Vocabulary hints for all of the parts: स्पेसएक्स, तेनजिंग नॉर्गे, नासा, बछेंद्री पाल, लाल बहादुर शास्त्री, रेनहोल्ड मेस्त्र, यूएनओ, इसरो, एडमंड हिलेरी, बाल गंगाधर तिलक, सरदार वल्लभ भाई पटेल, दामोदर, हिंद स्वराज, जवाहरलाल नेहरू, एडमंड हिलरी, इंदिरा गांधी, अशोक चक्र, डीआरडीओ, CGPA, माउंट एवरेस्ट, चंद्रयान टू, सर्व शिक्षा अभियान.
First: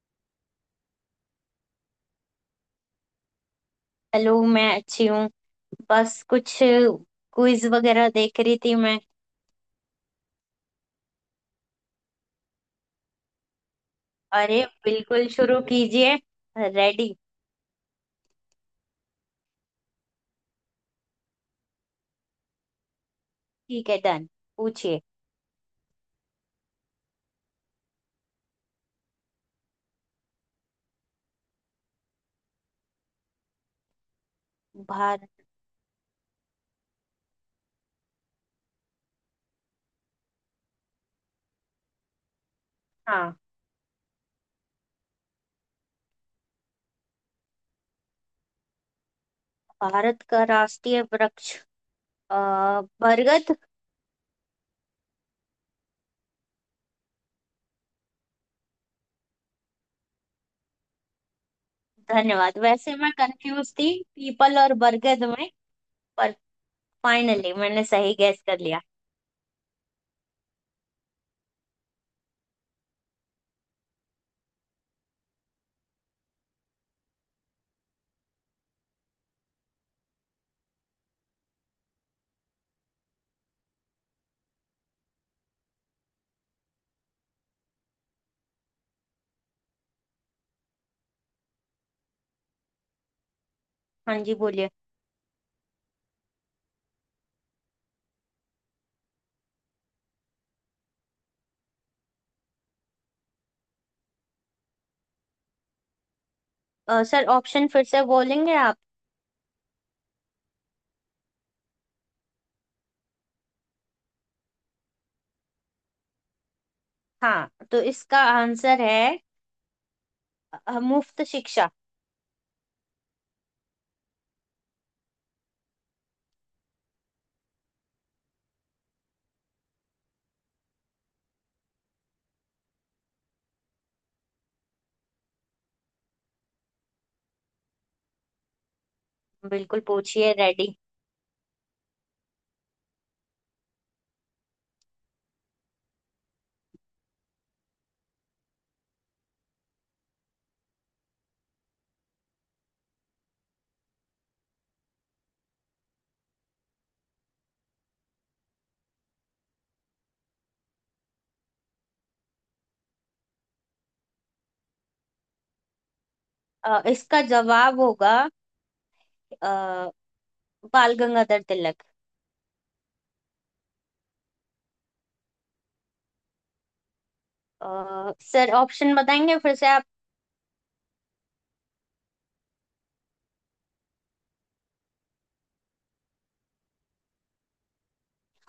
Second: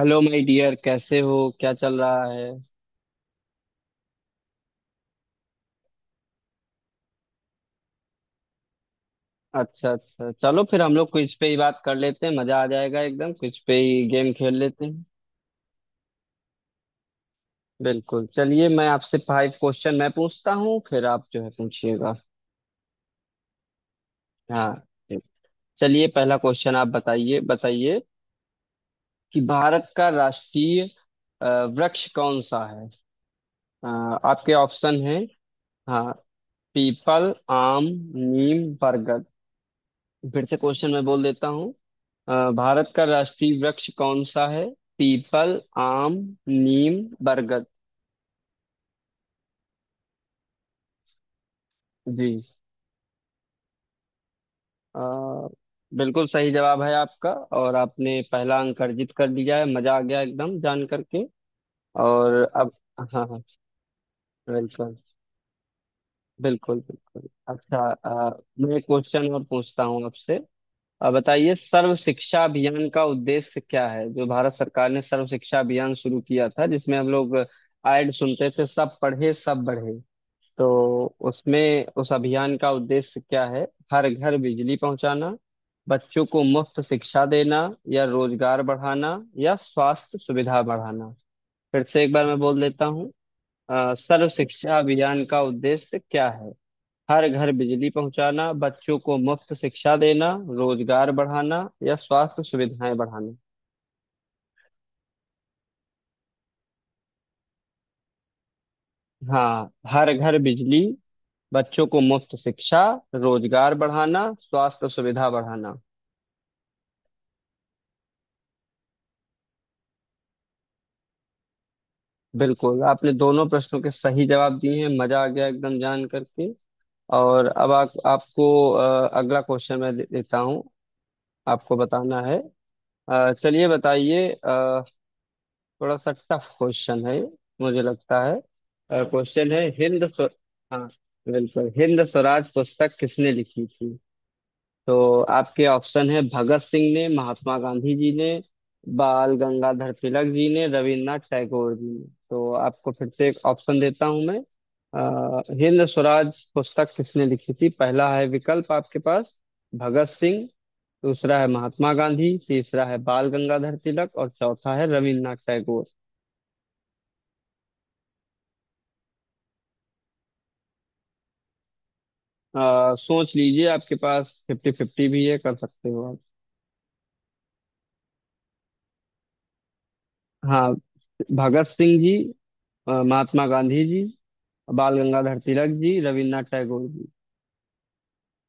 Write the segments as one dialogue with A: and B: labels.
A: Hello my dear, कैसे हो? क्या चल रहा है?
B: हेलो, मैं अच्छी हूँ। बस कुछ क्विज वगैरह देख रही थी मैं।
A: अच्छा अच्छा, चलो फिर हम लोग क्विज पे ही बात कर लेते हैं। मजा आ जाएगा एकदम। क्विज पे ही गेम खेल
B: अरे
A: लेते हैं।
B: बिल्कुल, शुरू कीजिए। रेडी।
A: बिल्कुल, चलिए मैं आपसे फाइव क्वेश्चन मैं पूछता हूँ, फिर आप जो है पूछिएगा।
B: ठीक है, डन।
A: हाँ,
B: पूछिए।
A: ठीक। चलिए, पहला क्वेश्चन आप बताइए बताइए कि भारत का राष्ट्रीय वृक्ष कौन सा है? अ, आपके ऑप्शन है।
B: भारत।
A: हाँ। पीपल, आम, नीम, बरगद। फिर से क्वेश्चन मैं बोल देता हूँ। भारत का
B: हाँ,
A: राष्ट्रीय वृक्ष कौन सा है? पीपल, आम, नीम, बरगद।
B: भारत का राष्ट्रीय वृक्ष अ,
A: जी।
B: बरगद।
A: अ, बिल्कुल सही जवाब है आपका। और आपने पहला अंक अर्जित कर लिया है। मजा आ गया एकदम जान करके। और
B: धन्यवाद।
A: अब।
B: वैसे मैं
A: हाँ हाँ।
B: कंफ्यूज थी पीपल और
A: बिल्कुल
B: बरगद में, पर
A: बिल्कुल बिल्कुल।
B: फाइनली
A: अच्छा,
B: मैंने सही गैस कर
A: मैं
B: लिया।
A: एक क्वेश्चन और पूछता हूँ आपसे। बताइए सर्व शिक्षा अभियान का उद्देश्य क्या है? जो भारत सरकार ने सर्व शिक्षा अभियान शुरू किया था, जिसमें हम लोग ऐड सुनते थे, सब पढ़े सब बढ़े। तो उसमें उस अभियान का उद्देश्य क्या है? हर घर बिजली पहुंचाना, बच्चों को मुफ्त शिक्षा देना, या रोजगार बढ़ाना, या स्वास्थ्य सुविधा बढ़ाना। फिर से एक बार मैं बोल देता हूँ।
B: हाँ
A: सर्व
B: जी, बोलिए।
A: शिक्षा अभियान का उद्देश्य क्या है? हर घर बिजली पहुंचाना, बच्चों को मुफ्त शिक्षा देना, रोजगार बढ़ाना, या स्वास्थ्य सुविधाएं बढ़ाना।
B: सर, ऑप्शन फिर से बोलेंगे आप?
A: हाँ, हर घर बिजली, बच्चों को मुफ्त शिक्षा, रोजगार बढ़ाना, स्वास्थ्य सुविधा बढ़ाना।
B: हाँ, तो इसका आंसर है मुफ्त शिक्षा।
A: बिल्कुल, आपने दोनों प्रश्नों के सही जवाब दिए हैं। मजा आ गया एकदम जान करके। और अब आप आपको अगला क्वेश्चन मैं देता हूँ। आपको बताना है। चलिए बताइए थोड़ा सा टफ क्वेश्चन है मुझे लगता है। क्वेश्चन है
B: बिल्कुल, पूछिए। रेडी।
A: हाँ, बिल्कुल। हिंद स्वराज पुस्तक किसने लिखी थी? तो आपके ऑप्शन है भगत सिंह ने, महात्मा गांधी जी ने, बाल गंगाधर तिलक जी ने, रविन्द्रनाथ टैगोर जी ने। तो आपको फिर से एक ऑप्शन देता हूं मैं। हिंद स्वराज पुस्तक किसने लिखी थी? पहला है विकल्प आपके पास भगत सिंह, दूसरा है महात्मा गांधी, तीसरा है बाल गंगाधर तिलक, और चौथा है रविन्द्रनाथ टैगोर।
B: इसका जवाब होगा अ, बाल गंगाधर तिलक।
A: सोच लीजिए, आपके पास फिफ्टी फिफ्टी भी है, कर सकते हो आप।
B: सर, ऑप्शन बताएंगे फिर से आप?
A: हाँ, भगत सिंह जी, महात्मा गांधी जी, बाल गंगाधर तिलक जी, रविन्द्रनाथ टैगोर जी।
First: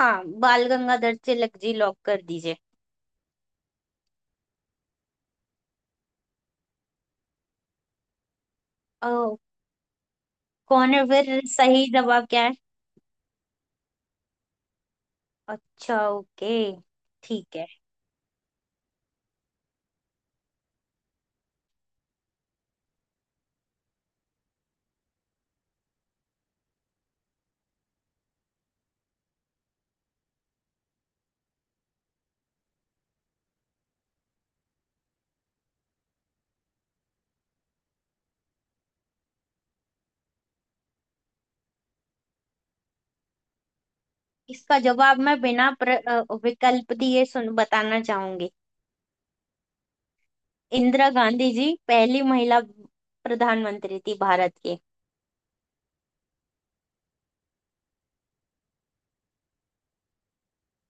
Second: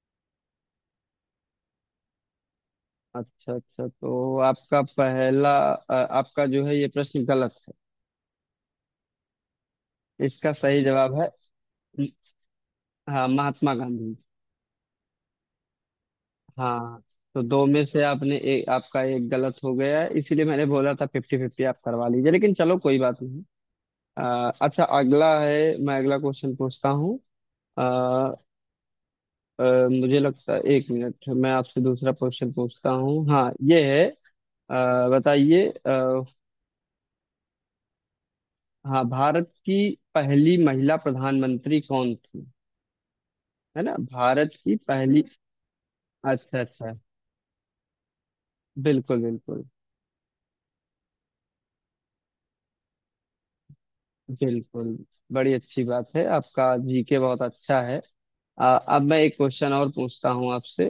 B: हाँ, बाल गंगाधर तिलक जी लॉक कर दीजिए।
A: अच्छा अच्छा, तो आपका जो है ये प्रश्न गलत है।
B: अ,
A: इसका सही
B: कौन है?
A: जवाब है।
B: फिर सही जवाब क्या है?
A: हाँ, महात्मा गांधी।
B: अच्छा, ओके।
A: हाँ। तो
B: ठीक
A: दो
B: है।
A: में से आपने एक आपका एक गलत हो गया है। इसीलिए मैंने बोला था फिफ्टी फिफ्टी आप करवा लीजिए, लेकिन चलो कोई बात नहीं। अच्छा, अगला है। मैं अगला क्वेश्चन पूछता हूँ। अ, अ, मुझे लगता है, एक मिनट, मैं आपसे दूसरा क्वेश्चन पूछता हूँ। हाँ, ये है। अ, बताइए। हाँ, भारत की पहली महिला प्रधानमंत्री कौन थी? है ना, भारत की
B: इसका जवाब
A: पहली।
B: मैं बिना
A: अच्छा
B: विकल्प
A: अच्छा।
B: दिए सुन बताना चाहूंगी।
A: बिल्कुल बिल्कुल
B: इंदिरा गांधी जी पहली महिला प्रधानमंत्री थी भारत के।
A: बिल्कुल। बड़ी अच्छी बात है, आपका जीके बहुत अच्छा है। अब मैं एक क्वेश्चन और पूछता हूँ आपसे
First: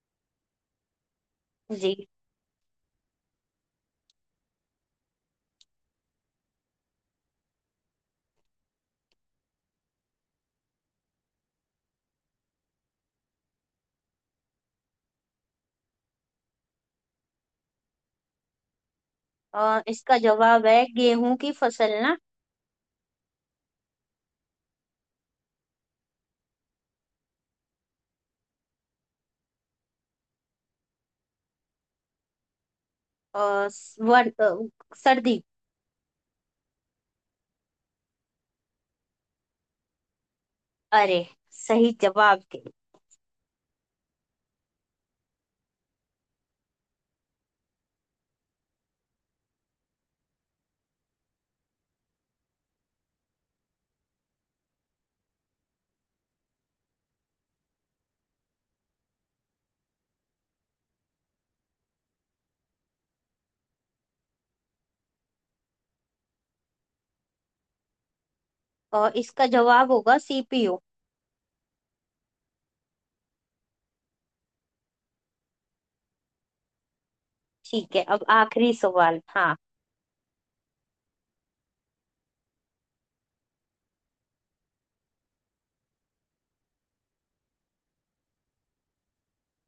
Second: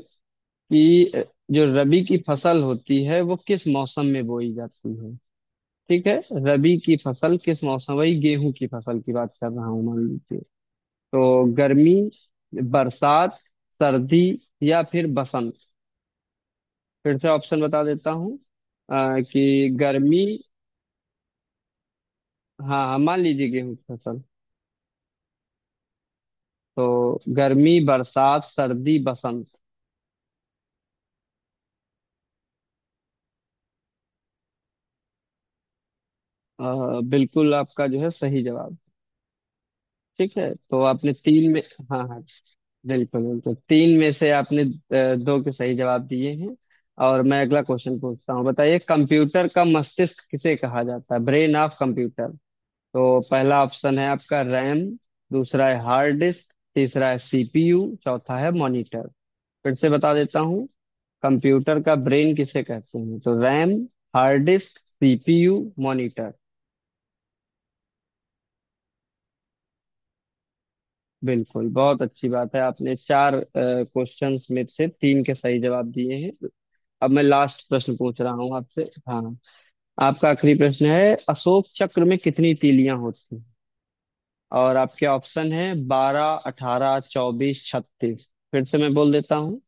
A: कि जो रबी
B: जी।
A: की फसल होती है वो किस मौसम में बोई जाती है? ठीक है, रबी की फसल किस मौसम, वही गेहूं की फसल की बात कर रहा हूँ, मान लीजिए। तो गर्मी, बरसात, सर्दी, या फिर बसंत। फिर से ऑप्शन बता देता हूँ। कि
B: इसका
A: गर्मी।
B: जवाब है गेहूं की फसल ना?
A: हाँ हाँ, मान लीजिए गेहूं की फसल। तो गर्मी, बरसात, सर्दी, बसंत।
B: अ, सर्दी।
A: बिल्कुल आपका जो है सही जवाब। ठीक है, तो आपने
B: अरे,
A: तीन में।
B: सही
A: हाँ हाँ।
B: जवाब दे।
A: बिल्कुल बिल्कुल। तीन में से आपने दो के सही जवाब दिए हैं। और मैं अगला क्वेश्चन पूछता हूँ। बताइए, कंप्यूटर का मस्तिष्क किसे कहा जाता है? Brain of computer. तो पहला ऑप्शन है आपका रैम, दूसरा है हार्ड डिस्क, तीसरा है सीपीयू, चौथा है मॉनिटर। फिर से बता देता हूँ। कंप्यूटर का ब्रेन किसे कहते हैं? तो RAM, hard disk, CPU, monitor.
B: और इसका जवाब होगा सीपीयू।
A: बिल्कुल, बहुत अच्छी बात है। आपने चार क्वेश्चंस में से तीन के सही जवाब दिए हैं। अब मैं लास्ट प्रश्न
B: ठीक है,
A: पूछ
B: अब
A: रहा हूँ
B: आखिरी
A: आपसे।
B: सवाल।
A: हाँ।
B: हाँ।
A: आपका आखिरी प्रश्न है, अशोक चक्र में कितनी तीलियां होती हैं? और आपके ऑप्शन है बारह, अठारह, चौबीस, छत्तीस। फिर से मैं बोल देता हूँ।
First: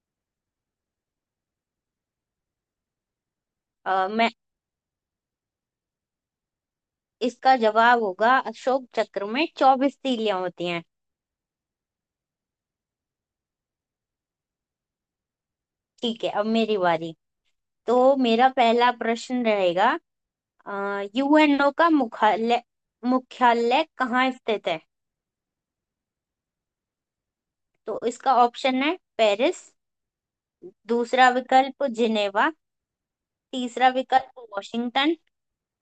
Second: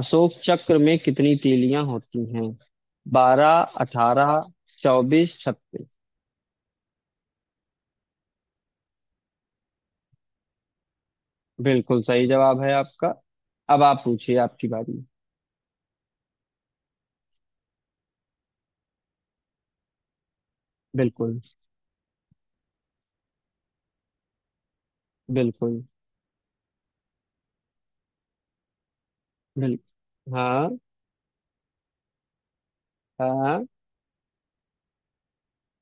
A: अशोक चक्र में कितनी तीलियां होती हैं? बारह,
B: अ, मैं
A: अठारह, चौबीस, छत्तीस।
B: इसका जवाब होगा अशोक चक्र में 24 तीलियां होती हैं।
A: बिल्कुल सही जवाब है आपका। अब आप पूछिए, आपकी बारी।
B: ठीक है, अब मेरी बारी। तो मेरा पहला प्रश्न रहेगा।
A: बिल्कुल।
B: यूएनओ का मुख्यालय मुख्यालय कहाँ स्थित है?
A: बिल्कुल
B: तो इसका ऑप्शन है पेरिस।
A: बिल्कुल। हाँ।
B: दूसरा विकल्प जिनेवा।
A: हाँ।
B: तीसरा विकल्प वॉशिंगटन।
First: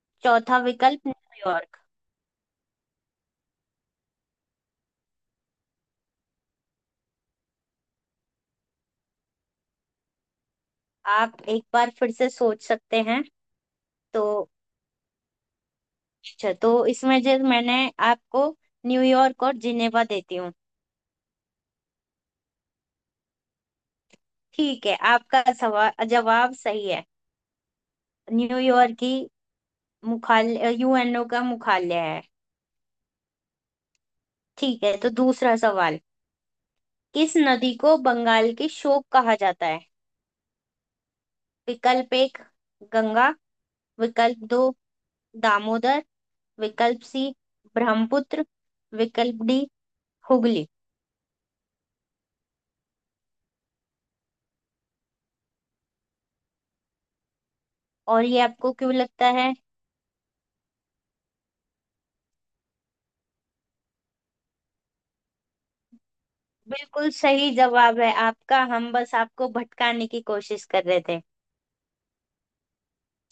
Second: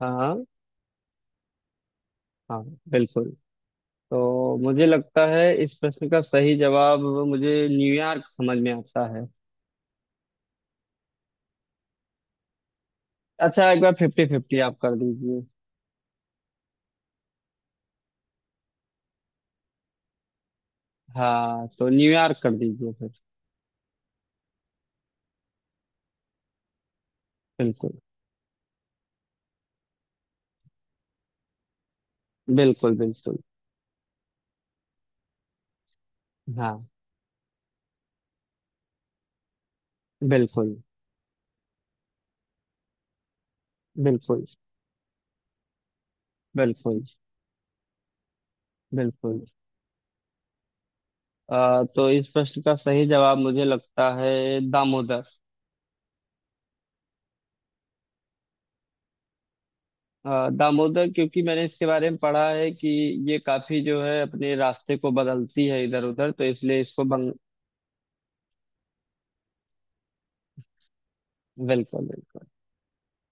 A: हाँ
B: चौथा विकल्प न्यूयॉर्क।
A: हाँ। बिल्कुल। तो मुझे लगता है इस प्रश्न का सही जवाब, मुझे न्यूयॉर्क समझ में आता है।
B: आप एक बार फिर से सोच सकते हैं।
A: अच्छा, एक बार
B: तो
A: फिफ्टी फिफ्टी आप कर दीजिए।
B: अच्छा, तो इसमें जो मैंने आपको न्यूयॉर्क और जिनेवा देती हूँ।
A: हाँ, तो न्यूयॉर्क कर दीजिए फिर।
B: ठीक है, आपका सवाल जवाब सही है।
A: बिल्कुल।
B: न्यूयॉर्क की मुख्यालय यूएनओ का मुख्यालय है।
A: बिल्कुल बिल्कुल।
B: ठीक है, तो दूसरा सवाल।
A: हाँ।
B: किस नदी को बंगाल की शोक कहा जाता है?
A: बिल्कुल
B: विकल्प एक गंगा। विकल्प
A: बिल्कुल
B: दो दामोदर। विकल्प
A: बिल्कुल।
B: C ब्रह्मपुत्र। विकल्प
A: बिल्कुल।
B: D हुगली।
A: तो इस प्रश्न का सही जवाब मुझे लगता है दामोदर
B: और ये आपको क्यों लगता है?
A: अ, दामोदर क्योंकि मैंने इसके बारे में पढ़ा है कि ये काफी जो है अपने रास्ते को बदलती है इधर उधर, तो इसलिए इसको
B: बिल्कुल
A: बंग।
B: सही जवाब है आपका। हम बस आपको भटकाने की कोशिश कर रहे थे।
A: बिल्कुल। बिल्कुल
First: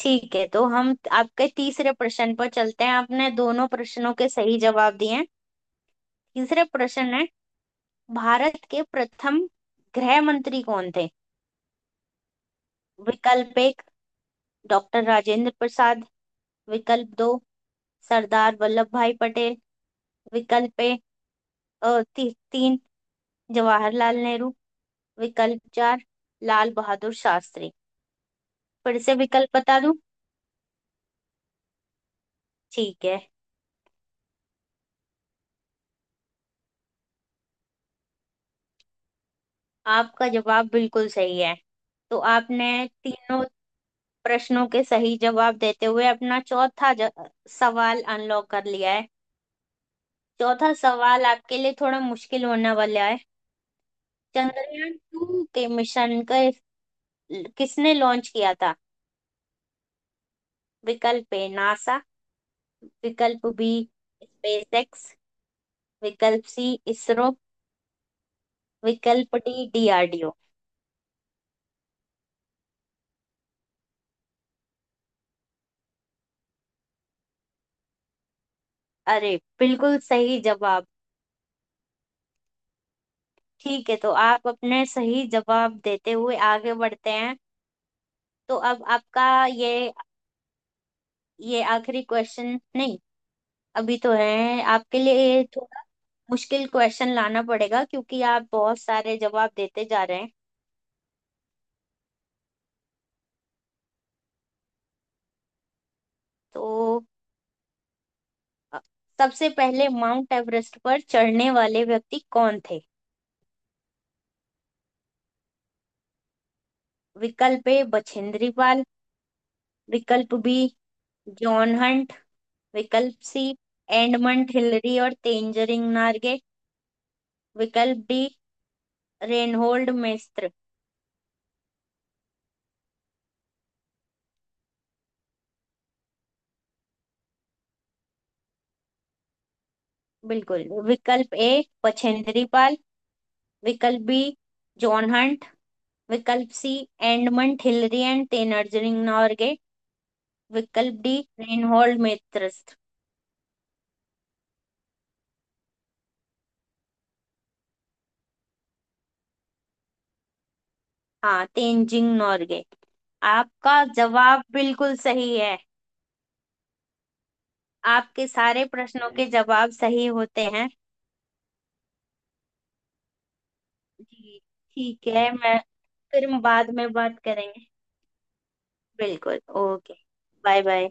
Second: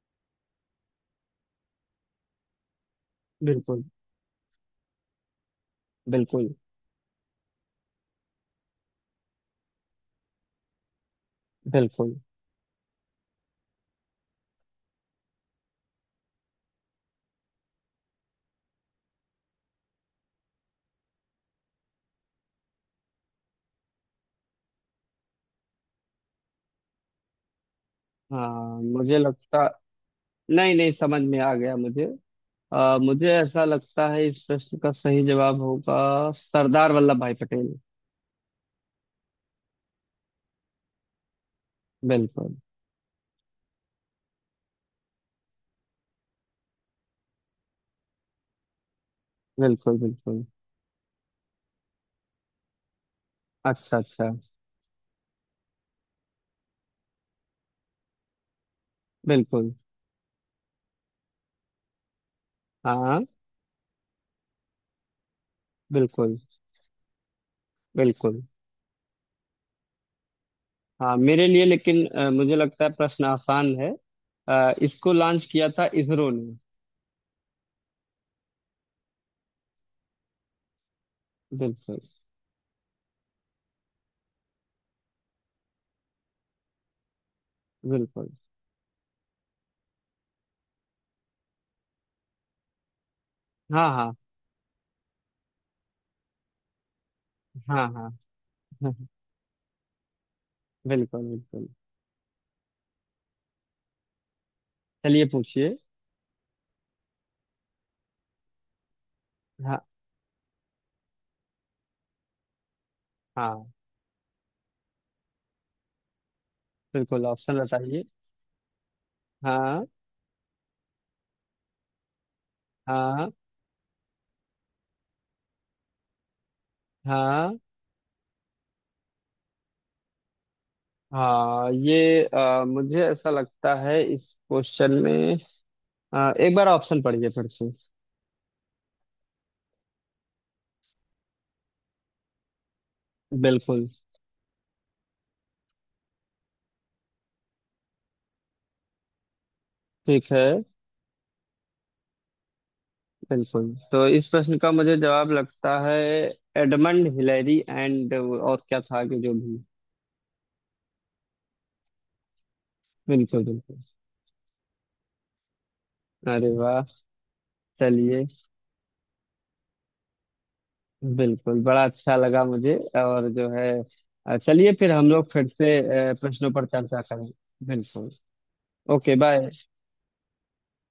B: ठीक है, तो हम आपके तीसरे प्रश्न पर चलते हैं। आपने दोनों
A: बिल्कुल।
B: प्रश्नों के सही जवाब दिए हैं।
A: बिल्कुल
B: तीसरे प्रश्न है, भारत के प्रथम गृह मंत्री कौन थे?
A: बिल्कुल।
B: विकल्प एक डॉक्टर राजेंद्र प्रसाद। विकल्प दो सरदार वल्लभ भाई पटेल। विकल्प अ, ती, तीन जवाहरलाल नेहरू। विकल्प चार लाल बहादुर शास्त्री।
A: हाँ,
B: फिर से
A: मुझे
B: विकल्प
A: लगता
B: बता दूं?
A: नहीं नहीं, समझ में आ गया मुझे।
B: ठीक है।
A: मुझे ऐसा लगता है इस प्रश्न का सही जवाब होगा सरदार वल्लभ भाई पटेल।
B: आपका जवाब बिल्कुल सही है। तो
A: बिल्कुल
B: आपने तीनों प्रश्नों के सही जवाब देते हुए अपना चौथा सवाल अनलॉक कर लिया है।
A: बिल्कुल बिल्कुल।
B: चौथा सवाल आपके लिए थोड़ा मुश्किल होने वाला है।
A: अच्छा अच्छा।
B: चंद्रयान-2 के मिशन का किसने लॉन्च किया था?
A: बिल्कुल।
B: विकल्प ए नासा।
A: हाँ।
B: विकल्प B स्पेसएक्स।
A: बिल्कुल
B: विकल्प सी इसरो।
A: बिल्कुल।
B: विकल्प डी डीआरडीओ।
A: हाँ, मेरे लिए लेकिन मुझे लगता है प्रश्न आसान है। इसको लॉन्च किया था इसरो ने।
B: अरे बिल्कुल सही जवाब।
A: बिल्कुल
B: ठीक है, तो आप अपने सही जवाब देते हुए आगे बढ़ते हैं।
A: बिल्कुल।
B: तो अब आपका ये आखिरी क्वेश्चन नहीं,
A: हाँ
B: अभी तो
A: हाँ।
B: है। आपके लिए थोड़ा मुश्किल क्वेश्चन लाना पड़ेगा
A: हाँ हाँ।
B: क्योंकि आप बहुत
A: हाँ,
B: सारे जवाब देते जा रहे हैं।
A: बिल्कुल बिल्कुल। चलिए पूछिए।
B: तो अ, सबसे
A: हाँ
B: पहले माउंट एवरेस्ट पर चढ़ने वाले व्यक्ति कौन थे?
A: हाँ। बिल्कुल, ऑप्शन
B: विकल्प ए
A: बताइए।
B: बछेंद्री पाल।
A: हाँ।
B: विकल्प बी जॉन हंट। विकल्प
A: हाँ।
B: सी एडमंड हिलरी और तेंजरिंग नार्गे।
A: हाँ।
B: विकल्प डी रेनहोल्ड मेस्त्र।
A: हाँ, ये मुझे ऐसा लगता है इस क्वेश्चन में, एक बार ऑप्शन पढ़िए फिर से।
B: बिल्कुल। विकल्प ए बछेंद्री पाल।
A: बिल्कुल।
B: विकल्प बी जॉन हंट। विकल्प C एडमंड हिलरी and तेनजिंग नॉर्गे।
A: ठीक है।
B: विकल्प डी रेनहोल्ड मेत्रिस्ट।
A: बिल्कुल, तो इस प्रश्न का मुझे जवाब लगता है एडमंड हिलेरी एंड, और क्या था कि जो भी।
B: हाँ, तेनजिंग नॉर्गे।
A: बिल्कुल बिल्कुल।
B: आपका जवाब बिल्कुल सही है।
A: अरे वाह, चलिए।
B: आपके सारे प्रश्नों के जवाब सही होते हैं।
A: बिल्कुल, बड़ा अच्छा लगा मुझे। और जो है,
B: जी,
A: चलिए फिर
B: ठीक
A: हम
B: है।
A: लोग फिर
B: मैं
A: से
B: फिर हम
A: प्रश्नों पर
B: बाद में
A: चर्चा
B: बात
A: करें।
B: करेंगे।
A: बिल्कुल। ओके
B: बिल्कुल,
A: बाय।
B: ओके। Bye bye.